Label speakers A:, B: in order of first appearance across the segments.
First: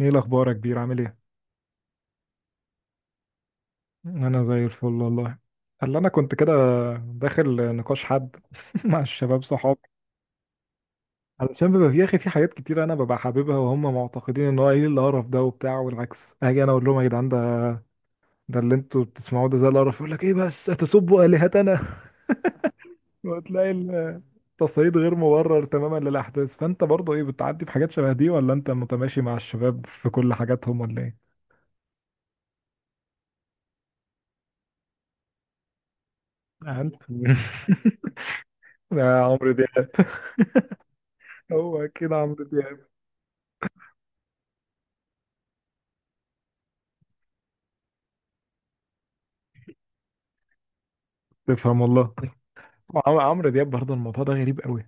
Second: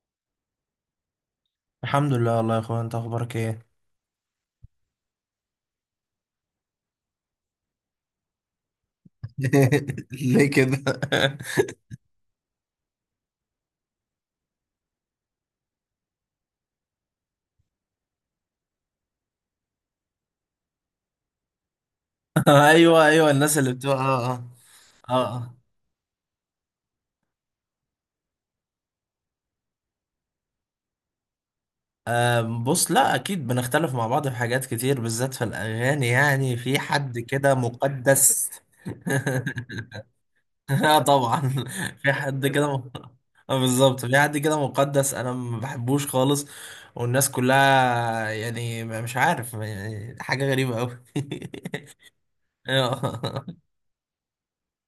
A: ايه الاخبار يا كبير؟ عامل ايه؟
B: الحمد لله والله يا اخويا، انت اخبارك ايه؟
A: انا زي الفل والله. قال انا كنت كده داخل نقاش حد مع الشباب صحابي.
B: ليه كده؟
A: علشان بيبقى في يا اخي، في حاجات كتير انا ببقى حاببها وهم معتقدين ان هو ايه القرف ده وبتاع، والعكس اجي انا اقول لهم يا جدعان، ده اللي انتوا بتسمعوه ده زي القرف، يقول لك ايه بس تسبوا الهتنا.
B: ايوه ايوه، الناس
A: وتلاقي
B: اللي بتوع
A: التصعيد غير
B: اه
A: مبرر تماما للاحداث. فانت برضه ايه، بتعدي بحاجات شبه دي ولا انت متماشي مع الشباب في كل حاجاتهم ولا ايه؟
B: اه. بص، لا اكيد بنختلف مع بعض في حاجات كتير، بالذات في الاغاني. يعني في
A: انت
B: حد كده مقدس.
A: يا عمرو دياب.
B: اه طبعا.
A: هو
B: في
A: كده عمرو
B: حد كده
A: دياب؟
B: آه بالظبط، في حد كده مقدس انا ما بحبوش خالص. والناس كلها يعني مش عارف، يعني حاجة غريبة قوي.
A: تفهم والله. عمرو
B: اه.
A: دياب برضه الموضوع ده غريب قوي.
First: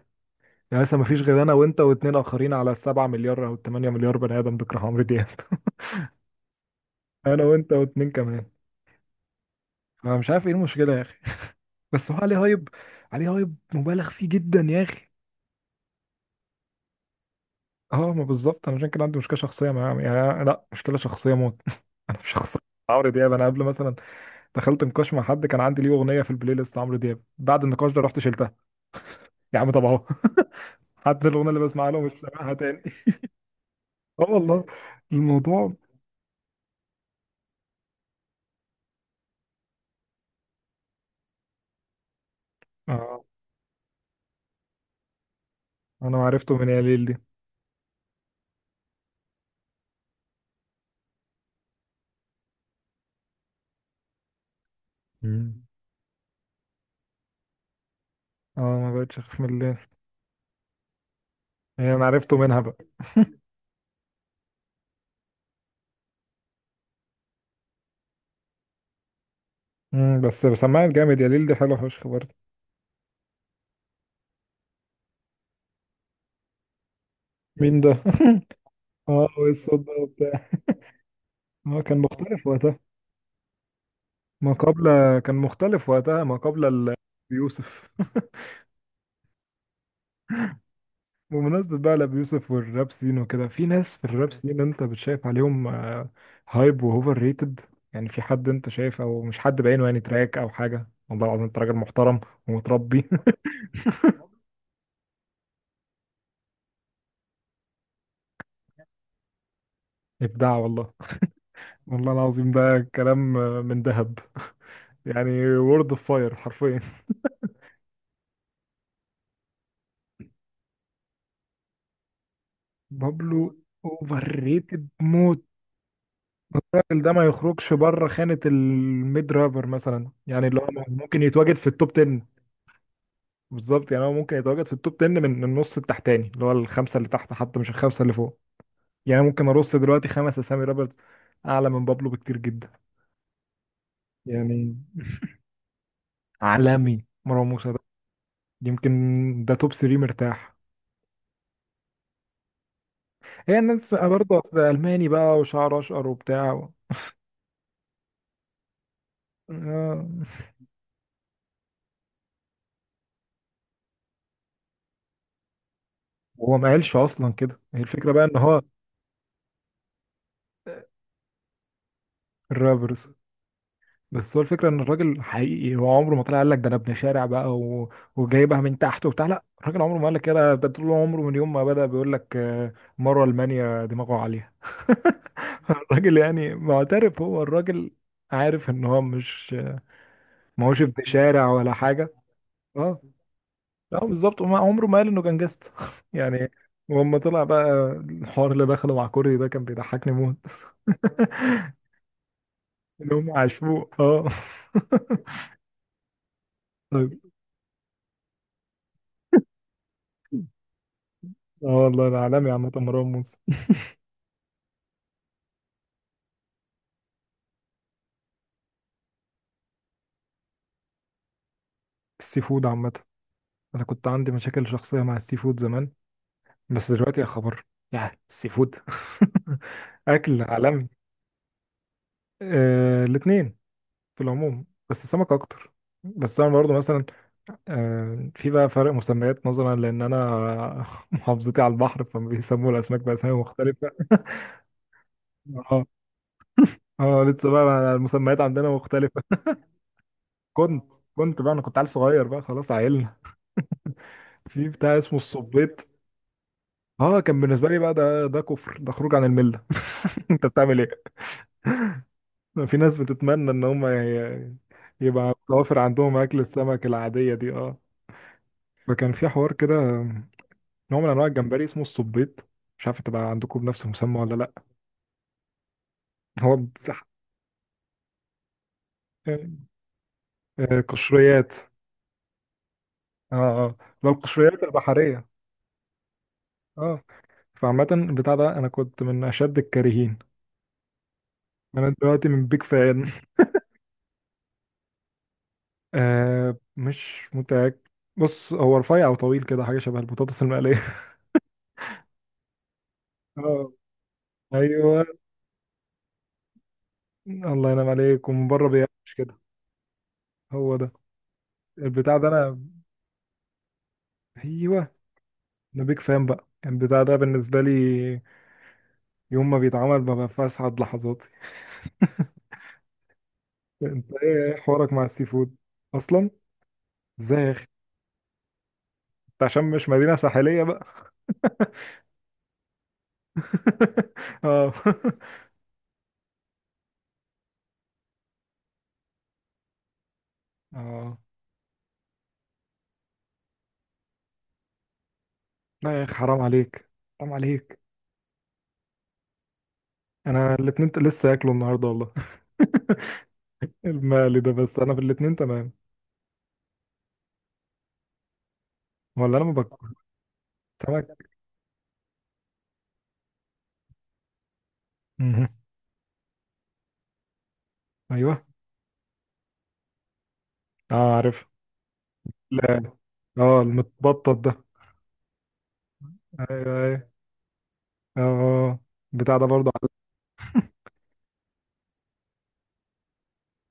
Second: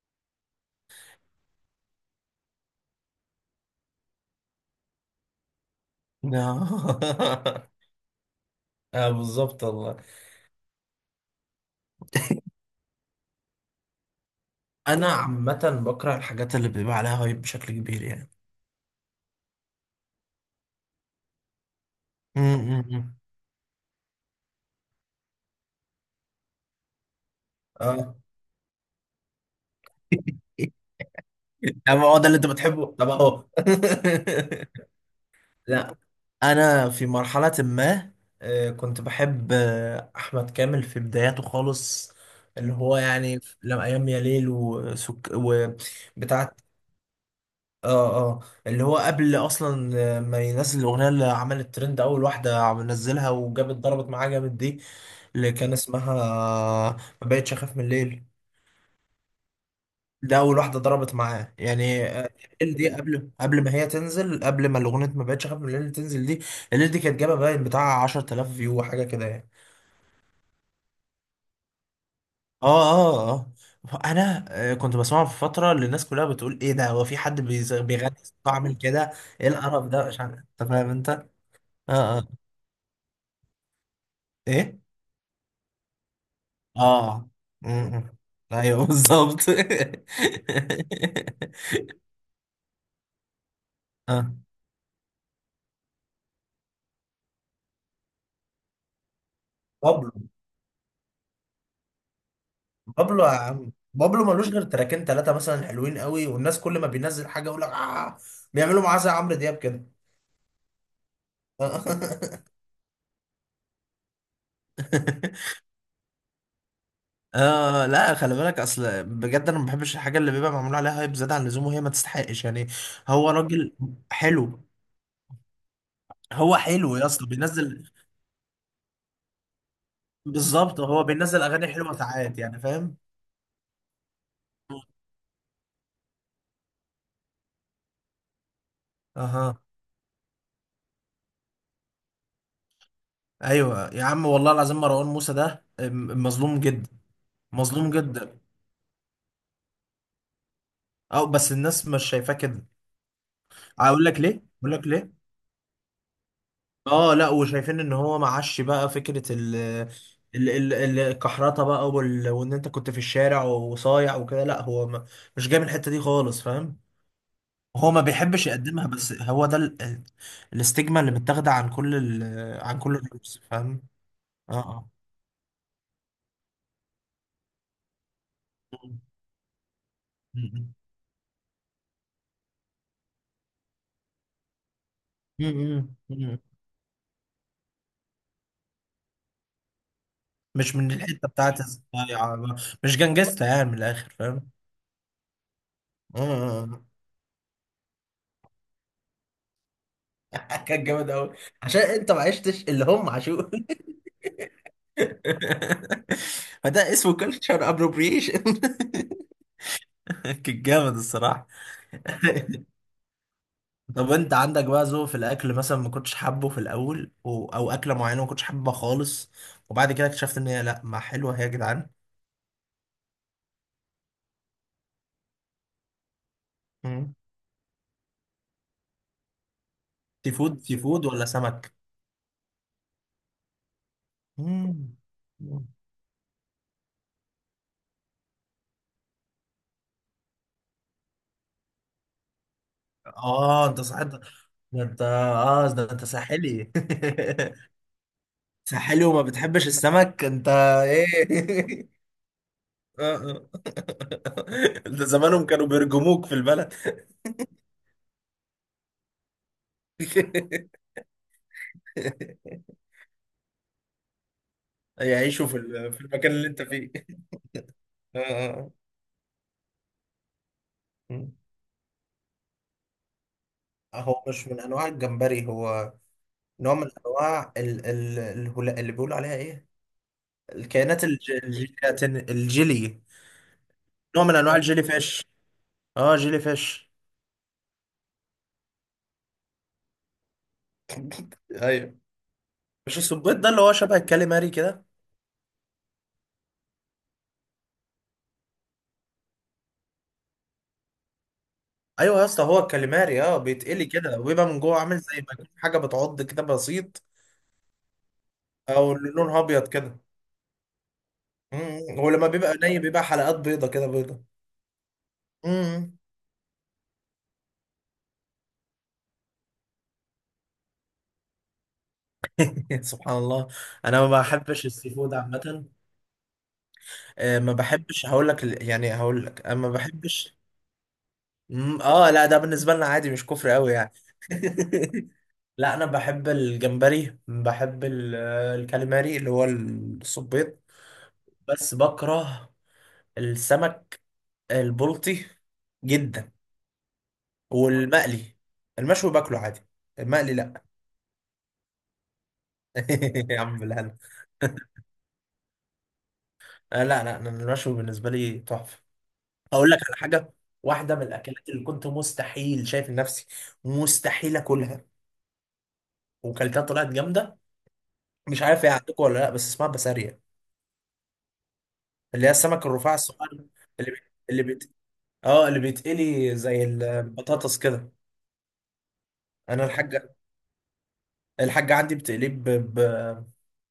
A: يعني مثلا ما فيش غير انا وانت واتنين اخرين على السبعة مليار او التمانية مليار بني ادم بيكره عمرو دياب. انا وانت واتنين كمان.
B: اه بالظبط والله.
A: انا مش عارف ايه المشكلة يا اخي، بس هو عليه هايب، عليه هايب مبالغ فيه جدا يا
B: انا
A: اخي.
B: عامه بكره الحاجات اللي بيبقى عليها هايب بشكل كبير
A: اه، ما
B: يعني.
A: بالظبط. انا عشان كده عندي مشكلة شخصية مع، يعني لا مشكلة شخصية موت. انا مش شخصية مع عمرو
B: امم.
A: دياب. انا قبل مثلا دخلت نقاش مع حد، كان عندي ليه اغنية في البلاي ليست عمرو دياب، بعد النقاش ده
B: اه.
A: رحت شلتها. يا عم طب اهو. حتى الاغنية اللي بسمعها له
B: اما
A: مش
B: هو ده اللي انت
A: سامعها تاني.
B: بتحبه، طب اهو.
A: اه والله. الموضوع
B: لا انا في مرحله ما، كنت بحب احمد كامل في بداياته خالص. اللي هو
A: اه.
B: يعني لما ايام يا ليل
A: انا عرفته
B: وبتاعه.
A: من ياليل دي.
B: اه اللي هو قبل اصلا ما ينزل الاغنيه اللي عملت ترند، اول واحده نزلها وجابت ضربت معاه جامد دي، اللي
A: مم.
B: كان اسمها ما بقتش اخاف من الليل.
A: اه، ما بقتش اخاف من الليل.
B: ده اول واحده ضربت معاه
A: هي
B: يعني،
A: انا عرفته منها
B: الليل
A: بقى.
B: دي، قبل ما هي تنزل، قبل ما الاغنيه ما بقتش اخاف من الليل تنزل دي. الليل دي كانت جابه باين بتاع 10,000 فيو وحاجه كده يعني.
A: امم، بس سماعة جامد، ياليل دي حلوه فشخ برضه.
B: اه انا كنت بسمعه في فتره اللي الناس كلها بتقول ايه ده، هو في حد
A: مين ده؟
B: بيغني صوته عامل كده،
A: اه،
B: ايه
A: وايه الصوت
B: القرف
A: ده
B: ده، مش عارف،
A: وبتاع.
B: انت فاهم انت.
A: اه كان
B: اه اه.
A: مختلف وقتها ما
B: ايه.
A: قبل. كان مختلف وقتها ما قبل
B: اه.
A: بيوسف.
B: امم. ايوه بالظبط.
A: بمناسبة بقى لأبي يوسف والراب سين وكده، في ناس في الراب
B: اه.
A: سين انت بتشايف عليهم هايب واوفر ريتد؟ يعني في حد انت شايف، او مش حد بعينه، يعني
B: بابلو.
A: تراك او حاجة، والله العظيم انت راجل محترم ومتربي.
B: بابلو يا عم، بابلو ملوش غير تراكين ثلاثة مثلا حلوين قوي، والناس كل ما بينزل حاجة يقول لك آه، بيعملوا معاه زي عمرو دياب كده.
A: ابداع والله. والله العظيم ده كلام من ذهب. يعني وورد اوف فاير حرفيا.
B: اه لا، خلي بالك، اصل بجد انا ما بحبش الحاجه اللي بيبقى معمول عليها هايب زياده عن اللزوم وهي ما تستحقش يعني. هو
A: بابلو
B: راجل
A: اوفر
B: حلو.
A: ريتد موت.
B: هو حلو
A: الراجل
B: يا
A: ده ما
B: اسطى،
A: يخرجش
B: بينزل.
A: بره خانة الميد رابر مثلا، يعني اللي هو
B: بالظبط، هو
A: ممكن
B: بينزل
A: يتواجد في
B: اغاني
A: التوب
B: حلوه
A: 10.
B: ساعات يعني، فاهم.
A: بالظبط، يعني هو ممكن يتواجد في التوب 10 من النص التحتاني، اللي هو الخمسة اللي تحت، حتى مش الخمسة اللي فوق. يعني ممكن
B: اها.
A: ارص دلوقتي خمس اسامي رابرز اعلى من بابلو بكتير جدا.
B: ايوه يا عم، والله
A: يعني
B: العظيم مروان موسى ده مظلوم جدا.
A: عالمي مروان موسى ده.
B: مظلوم جدا.
A: يمكن ده توب 3 مرتاح.
B: اه بس الناس مش شايفاه كده.
A: هي الناس
B: اقول لك
A: برضه
B: ليه،
A: أصل
B: اقول لك
A: ألماني
B: ليه.
A: بقى وشعر أشقر وبتاع و...
B: اه لا، وشايفين ان هو معاش بقى فكره
A: آه،
B: ال- ال- الكحرطه بقى وال... وان انت كنت في الشارع وصايع وكده، لا هو ما... مش جاي من الحته دي خالص،
A: هو ما
B: فاهم.
A: قالش أصلا كده. هي
B: هو ما
A: الفكرة بقى إن
B: بيحبش
A: هو
B: يقدمها، بس هو ده الاستجمة اللي متاخده عن كل ال... عن كل
A: الرابرز.
B: الرقص، فاهم.
A: بس هو
B: اه
A: الفكرة إن
B: اه
A: الراجل حقيقي، هو عمره ما طلع قال لك ده أنا ابن شارع بقى و... وجايبها من تحت وبتاع. لا، الراجل عمره ما قال لك كده. ده
B: م-
A: طول عمره من يوم ما بدأ بيقول لك مرة ألمانيا، دماغه عالية.
B: م- م- م-
A: الراجل
B: م-
A: يعني معترف، هو الراجل عارف إن هو مش، ما
B: مش
A: هوش
B: من
A: ابن
B: الحته
A: شارع
B: بتاعت
A: ولا حاجة.
B: الصياعه. مش
A: اه
B: جنجستا يعني، من
A: اه
B: الاخر،
A: بالظبط.
B: فاهم.
A: وما عمره ما قال انه كان جاست. يعني.
B: مم.
A: ولما طلع بقى الحوار اللي دخله مع كوري ده كان بيضحكني موت.
B: كان جامد قوي. عشان انت ما عشتش اللي هم
A: اللي هم
B: عاشوه.
A: عاشوه اه.
B: فده اسمه
A: طيب.
B: كلتشر ابروبريشن. كان جامد الصراحه.
A: اه والله، انا عالمي عامة مروان موسى.
B: طب انت عندك بقى ذوق في الاكل مثلا ما كنتش حابه في الاول و... او اكله معينه ما كنتش حابها خالص وبعد كده اكتشفت ان هي لا ما حلوه هي يا جدعان؟
A: السي فود عامة، انا كنت عندي مشاكل شخصية مع السي فود زمان، بس
B: مم.
A: دلوقتي يا خبر، يا السي فود.
B: سي
A: اكل
B: فود سي
A: عالمي.
B: فود ولا سمك؟
A: آه، الاتنين في العموم،
B: مم.
A: بس السمك اكتر. بس انا برضه مثلا في بقى فرق مسميات نظرا لان انا محافظتي على البحر، فبيسموا الاسماك باسامي
B: اه انت
A: مختلفه.
B: صحيت ده، انت اه
A: اه.
B: ده انت ساحلي.
A: اه لسه بقى المسميات عندنا
B: ساحلي
A: مختلفه.
B: وما بتحبش السمك انت؟
A: كنت. كنت بقى انا كنت عيل
B: ايه؟
A: صغير بقى، خلاص
B: آه،
A: عيلنا
B: آه.
A: في بتاع
B: ده
A: اسمه
B: زمانهم كانوا
A: الصبيط.
B: بيرجموك في البلد.
A: اه كان بالنسبه لي بقى ده كفر، ده خروج عن المله. انت بتعمل ايه؟ في ناس بتتمنى ان هم يبقى
B: يعيشوا في
A: متوفر
B: في
A: عندهم
B: المكان
A: اكل
B: اللي انت
A: السمك
B: فيه.
A: العاديه دي اه.
B: آه، آه.
A: فكان في حوار كده، نوع من انواع
B: اه.
A: الجمبري اسمه الصبيط، مش عارف تبقى عندكم بنفس المسمى
B: هو
A: ولا
B: مش
A: لا.
B: من انواع الجمبري، هو
A: هو
B: نوع من
A: بتاع-
B: انواع ال ال اللي بيقولوا عليها ايه، الكائنات
A: قشريات.
B: الجيلاتين، الجيلي.
A: اه. اه، لو
B: نوع من انواع
A: القشريات
B: الجيلي فيش.
A: البحرية.
B: اه جيلي فيش.
A: اه، فعامة البتاع ده انا كنت من اشد الكارهين. انا
B: ايوه.
A: دلوقتي من بيك
B: مش
A: فان.
B: السبيط ده اللي هو شبه الكاليماري كده؟
A: آه مش متأكد. بص، هو رفيع او طويل كده، حاجة شبه البطاطس المقلية.
B: ايوه يا اسطى، هو الكاليماري. اه
A: اه،
B: بيتقلي كده وبيبقى من جوه
A: ايوه،
B: عامل زي ما يكون حاجه بتعض كده بسيط.
A: الله ينعم عليك، ومن بره
B: او اللي
A: بيقفش كده.
B: لونها ابيض كده.
A: هو ده.
B: امم. هو
A: البتاع
B: لما
A: ده
B: بيبقى
A: انا،
B: ني بيبقى حلقات بيضه كده، بيضه.
A: ايوه، انا
B: امم.
A: بيك فان بقى. البتاع ده بالنسبة لي يوم ما بيتعمل ببقى في اسعد لحظاتي.
B: سبحان الله. انا
A: انت
B: ما
A: ايه، إيه
B: بحبش السي
A: حوارك مع
B: فود
A: السي فود
B: عامه.
A: اصلا؟
B: ما
A: ازاي؟
B: بحبش، هقول لك يعني هقول لك، انا
A: عشان
B: ما
A: مش مدينة
B: بحبش.
A: ساحلية بقى.
B: اه لا ده بالنسبه لنا عادي، مش كفر قوي يعني.
A: اه.
B: لا انا بحب الجمبري، بحب الكاليماري اللي هو السبيط.
A: اه،
B: بس بكره السمك. البلطي
A: لا يا اخي
B: جدا.
A: حرام عليك، حرام عليك.
B: والمقلي. المشوي باكله عادي، المقلي
A: انا
B: لا.
A: الاتنين لسه هاكله النهارده والله.
B: يا عم بالهنا.
A: المقلي ده، بس انا في الاتنين تمام.
B: لا لا، أنا المشوي بالنسبه لي تحفه.
A: ولا انا ما
B: اقول لك
A: باكل
B: على حاجه، واحده من
A: سمك.
B: الاكلات اللي كنت مستحيل شايف نفسي مستحيل اكلها
A: مهم.
B: وكلتها طلعت جامده.
A: ايوه.
B: مش عارف هي عندكم ولا لا، بس اسمها بسارية،
A: اه عارف.
B: اللي هي السمك
A: لا.
B: الرفاع الصغير،
A: اه
B: اللي بي...
A: المتبطط
B: اللي
A: ده.
B: بيت... اه اللي بيتقلي زي
A: ايوه ايوه.
B: البطاطس كده.
A: اه آه. آه. بتاع ده
B: انا
A: برضه عارف.
B: الحاجه، الحاجه عندي بتقليه ب...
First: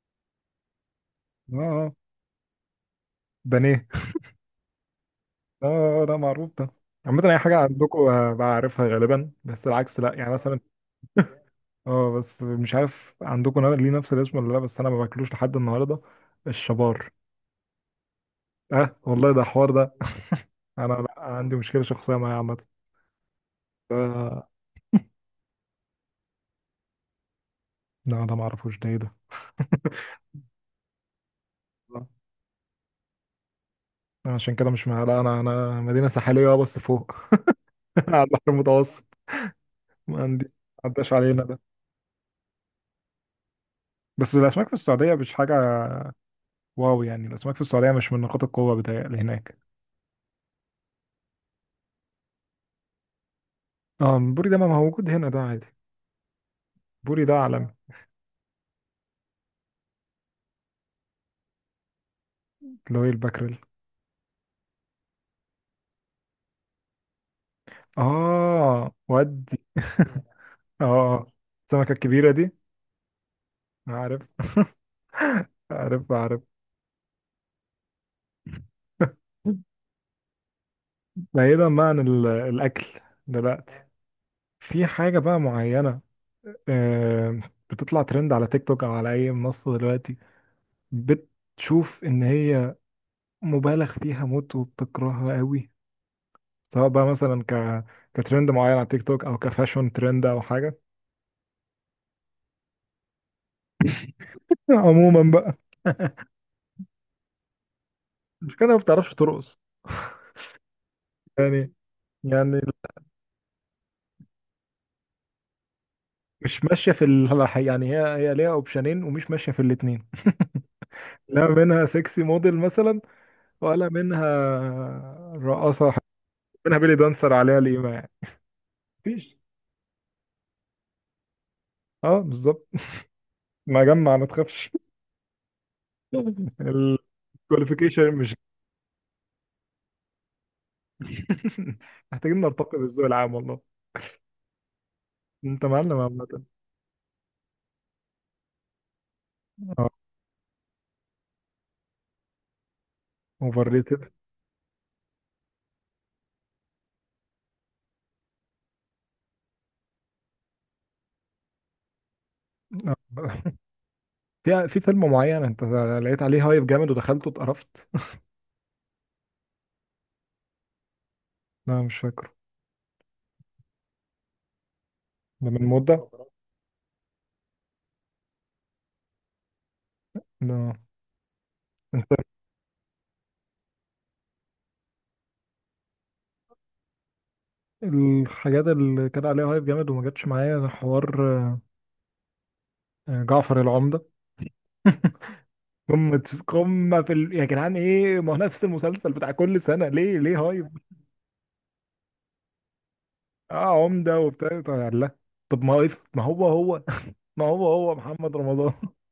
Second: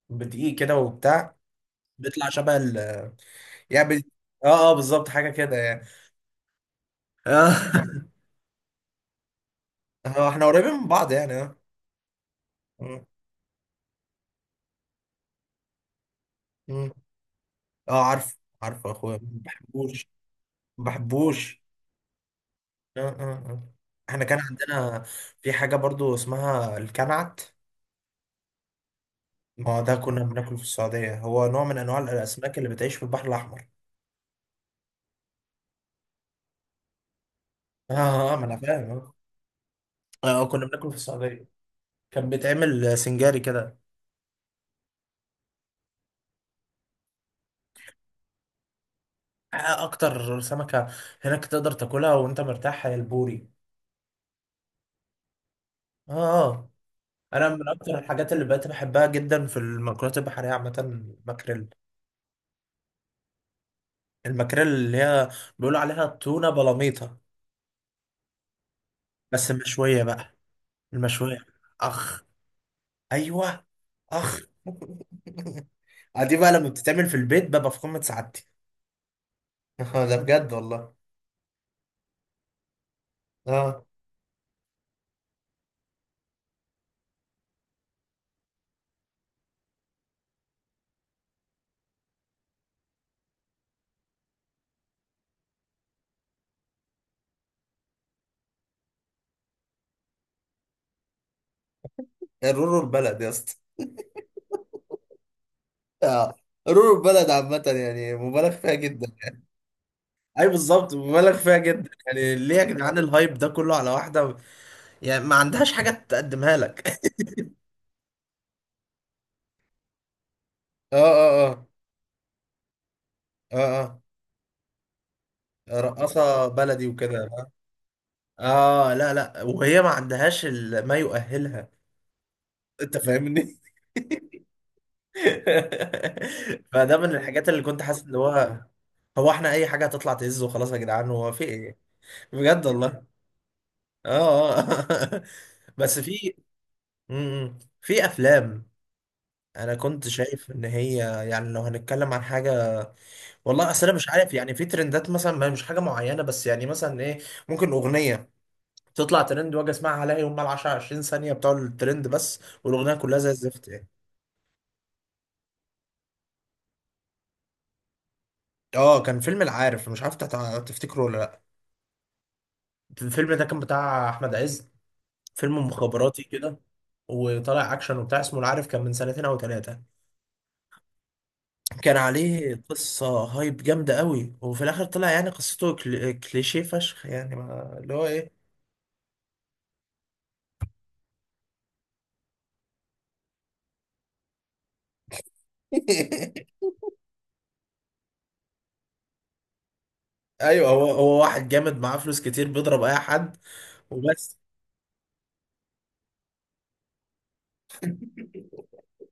B: بدقيق كده وبتاع،
A: اه آه.
B: بيطلع شبه ال،
A: بانيه.
B: يعني اه بالظبط حاجه كده يعني.
A: اه ده معروف ده. عامة أي
B: اه.
A: حاجة عندكم بعرفها غالبا، بس العكس لأ يعني
B: احنا
A: مثلا.
B: قريبين من بعض يعني، اه.
A: اه، بس مش
B: مم.
A: عارف عندكم ليه نفس الاسم ولا لا، بس انا ما باكلوش لحد النهارده،
B: مم.
A: الشبار.
B: اه عارف عارف
A: اه
B: يا اخويا، ما
A: والله ده حوار ده.
B: بحبوش. ما
A: انا لا عندي
B: بحبوش.
A: مشكله شخصيه معاه عامه.
B: اه اه اه احنا كان عندنا في حاجه برضو اسمها الكنعت.
A: لا ده ما اعرفوش، ده ايه ده؟
B: ما هو ده كنا بناكله في السعوديه، هو نوع من انواع
A: لا،
B: الاسماك اللي بتعيش في البحر الاحمر.
A: أنا عشان كده مش مع، لا انا انا مدينه ساحليه اه بس فوق.
B: اه
A: على
B: اه
A: البحر
B: ما انا فاهم،
A: المتوسط.
B: اه.
A: ما عندي، ما
B: كنا بناكله في
A: عداش علينا
B: السعوديه،
A: ده.
B: كان بيتعمل سنجاري كده.
A: بس الاسماك في السعوديه مش حاجه. واو، يعني الاسماك في السعوديه مش من نقاط القوه بتاعي هناك.
B: اكتر سمكه هناك تقدر تاكلها وانت مرتاح هي البوري.
A: اه البوري ده ما هو موجود هنا ده عادي.
B: اه آه.
A: البوري ده
B: انا
A: عالمي.
B: من اكتر الحاجات اللي بقيت بحبها جدا في المأكولات البحريه عامه الماكريل.
A: اللي هو الباكريل.
B: الماكريل اللي هي بيقولوا عليها تونه بلاميطه،
A: اه
B: بس
A: ودي.
B: مشويه بقى.
A: اه،
B: المشويه.
A: السمكه
B: اخ.
A: الكبيره دي.
B: ايوه.
A: عارف.
B: اخ.
A: عارف
B: دي
A: عارف.
B: بقى لما بتتعمل في البيت ببقى في قمه سعادتي. ده بجد والله.
A: بعيدا بقى عن الاكل دلوقتي،
B: اه.
A: في حاجه بقى معينه آه، بتطلع ترند على تيك توك او على اي منصه دلوقتي، بتشوف ان هي مبالغ فيها موت وبتكرهها قوي؟ سواء بقى مثلا كترند معين على تيك توك، او كفاشون ترند، او حاجه
B: رورو البلد يا اسطى.
A: عموما بقى.
B: اه، رور البلد عامة يعني مبالغ
A: مش كده،
B: فيها
A: ما
B: جدا.
A: بتعرفش ترقص.
B: اي بالظبط، مبالغ فيها
A: يعني،
B: جدا. يعني ليه
A: يعني
B: يا جدعان الهايب ده كله على واحده يعني ما عندهاش حاجه تقدمها
A: مش ماشيه
B: لك؟
A: في ال... يعني هي، هي ليها اوبشنين ومش ماشيه في الاثنين.
B: اه
A: لا
B: اه اه
A: منها سexy موديل مثلا، ولا
B: اه
A: منها
B: اه
A: رقاصة حتى،
B: رقاصة
A: منها
B: بلدي
A: بيلي
B: وكده.
A: دانسر عليها القيمة يعني.
B: اه لا
A: مفيش.
B: لا، وهي ما عندهاش ما يؤهلها.
A: اه بالظبط.
B: انت فاهمني.
A: ما جمع ما تخافش.
B: فده من الحاجات اللي كنت حاسس
A: الكواليفيكيشن
B: ان
A: مش.
B: هو، هو احنا اي حاجة هتطلع تهز وخلاص يا جدعان، هو في ايه؟
A: محتاجين
B: بجد
A: نرتقي بالذوق
B: والله.
A: العام والله.
B: اه
A: انت معلم
B: بس في،
A: عامة.
B: مم. في افلام، انا كنت شايف ان هي، يعني لو هنتكلم عن حاجة.
A: اوفر
B: والله اصل انا مش
A: ريتد.
B: عارف، يعني في ترندات مثلا ما هي مش حاجة معينة بس، يعني مثلا ايه، ممكن اغنية تطلع ترند واجي اسمعها الاقي هم ال 10 20 ثانيه بتوع الترند بس والاغنيه كلها زي الزفت يعني.
A: في فيلم معين انت لقيت عليه هايب جامد ودخلته اتقرفت؟
B: اه كان فيلم العارف، مش عارف تفتكره ولا لا.
A: لا مش فاكره.
B: الفيلم ده كان بتاع احمد عز،
A: ده من
B: فيلم
A: مدة.
B: مخابراتي كده وطالع اكشن وبتاع اسمه العارف، كان من سنتين او ثلاثه.
A: لا.
B: كان عليه قصه هايب جامده قوي وفي الاخر طلع يعني قصته كليشيه فشخ يعني، ما... اللي هو ايه.
A: الحاجات اللي كان عليها هايب جامد وما جاتش معايا ده حوار. جعفر العمدة. قمة قمة في ال... يا جدعان ايه، ما هو نفس المسلسل بتاع كل سنة، ليه ليه
B: ايوه،
A: هايب؟
B: هو هو واحد جامد معاه فلوس كتير بيضرب اي حد
A: اه عمدة
B: وبس
A: وبتاع طب لا. طب ما هو ما هو هو، ما هو هو محمد رمضان.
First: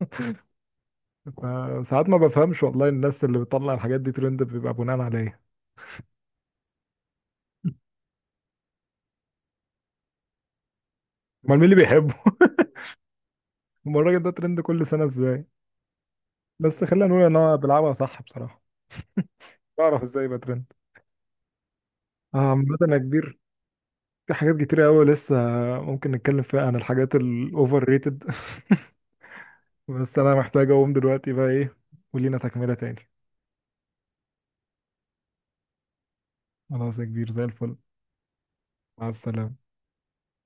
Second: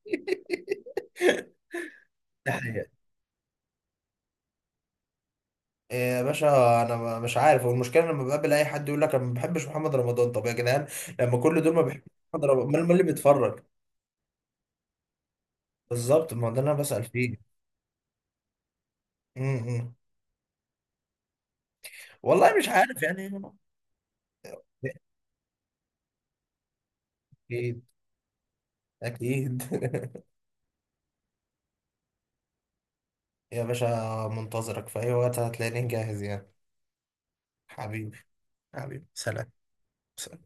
A: ساعات ما بفهمش والله.
B: ده.
A: الناس اللي بتطلع الحاجات دي ترند بيبقى بناء على ايه؟
B: إيه يا باشا. انا مش عارف، والمشكله لما بقابل اي حد يقول لك انا ما بحبش محمد رمضان، طب يا جدعان لما
A: امال
B: كل
A: مين
B: دول
A: اللي
B: ما بيحبوا
A: بيحبه؟
B: محمد رمضان، امال مين اللي بيتفرج؟
A: امال الراجل ده ترند كل سنة ازاي؟
B: بالظبط، ما ده اللي انا
A: بس
B: بسال
A: خلينا نقول ان
B: فيه.
A: هو بيلعبها صح بصراحة،
B: امم.
A: بعرف ازاي يبقى ترند.
B: والله مش
A: عامة يا
B: عارف يعني.
A: كبير، في حاجات كتير قوي لسه ممكن نتكلم فيها عن الحاجات
B: اكيد.
A: الاوفر ريتد.
B: اكيد.
A: بس انا محتاج اقوم دلوقتي بقى ايه، ولينا تكملة تاني.
B: يا باشا، منتظرك في اي وقت، هتلاقيني جاهز يعني.
A: خلاص يا كبير، زي الفل.
B: حبيبي. حبيبي
A: مع
B: سلام.
A: السلامة.
B: سلام.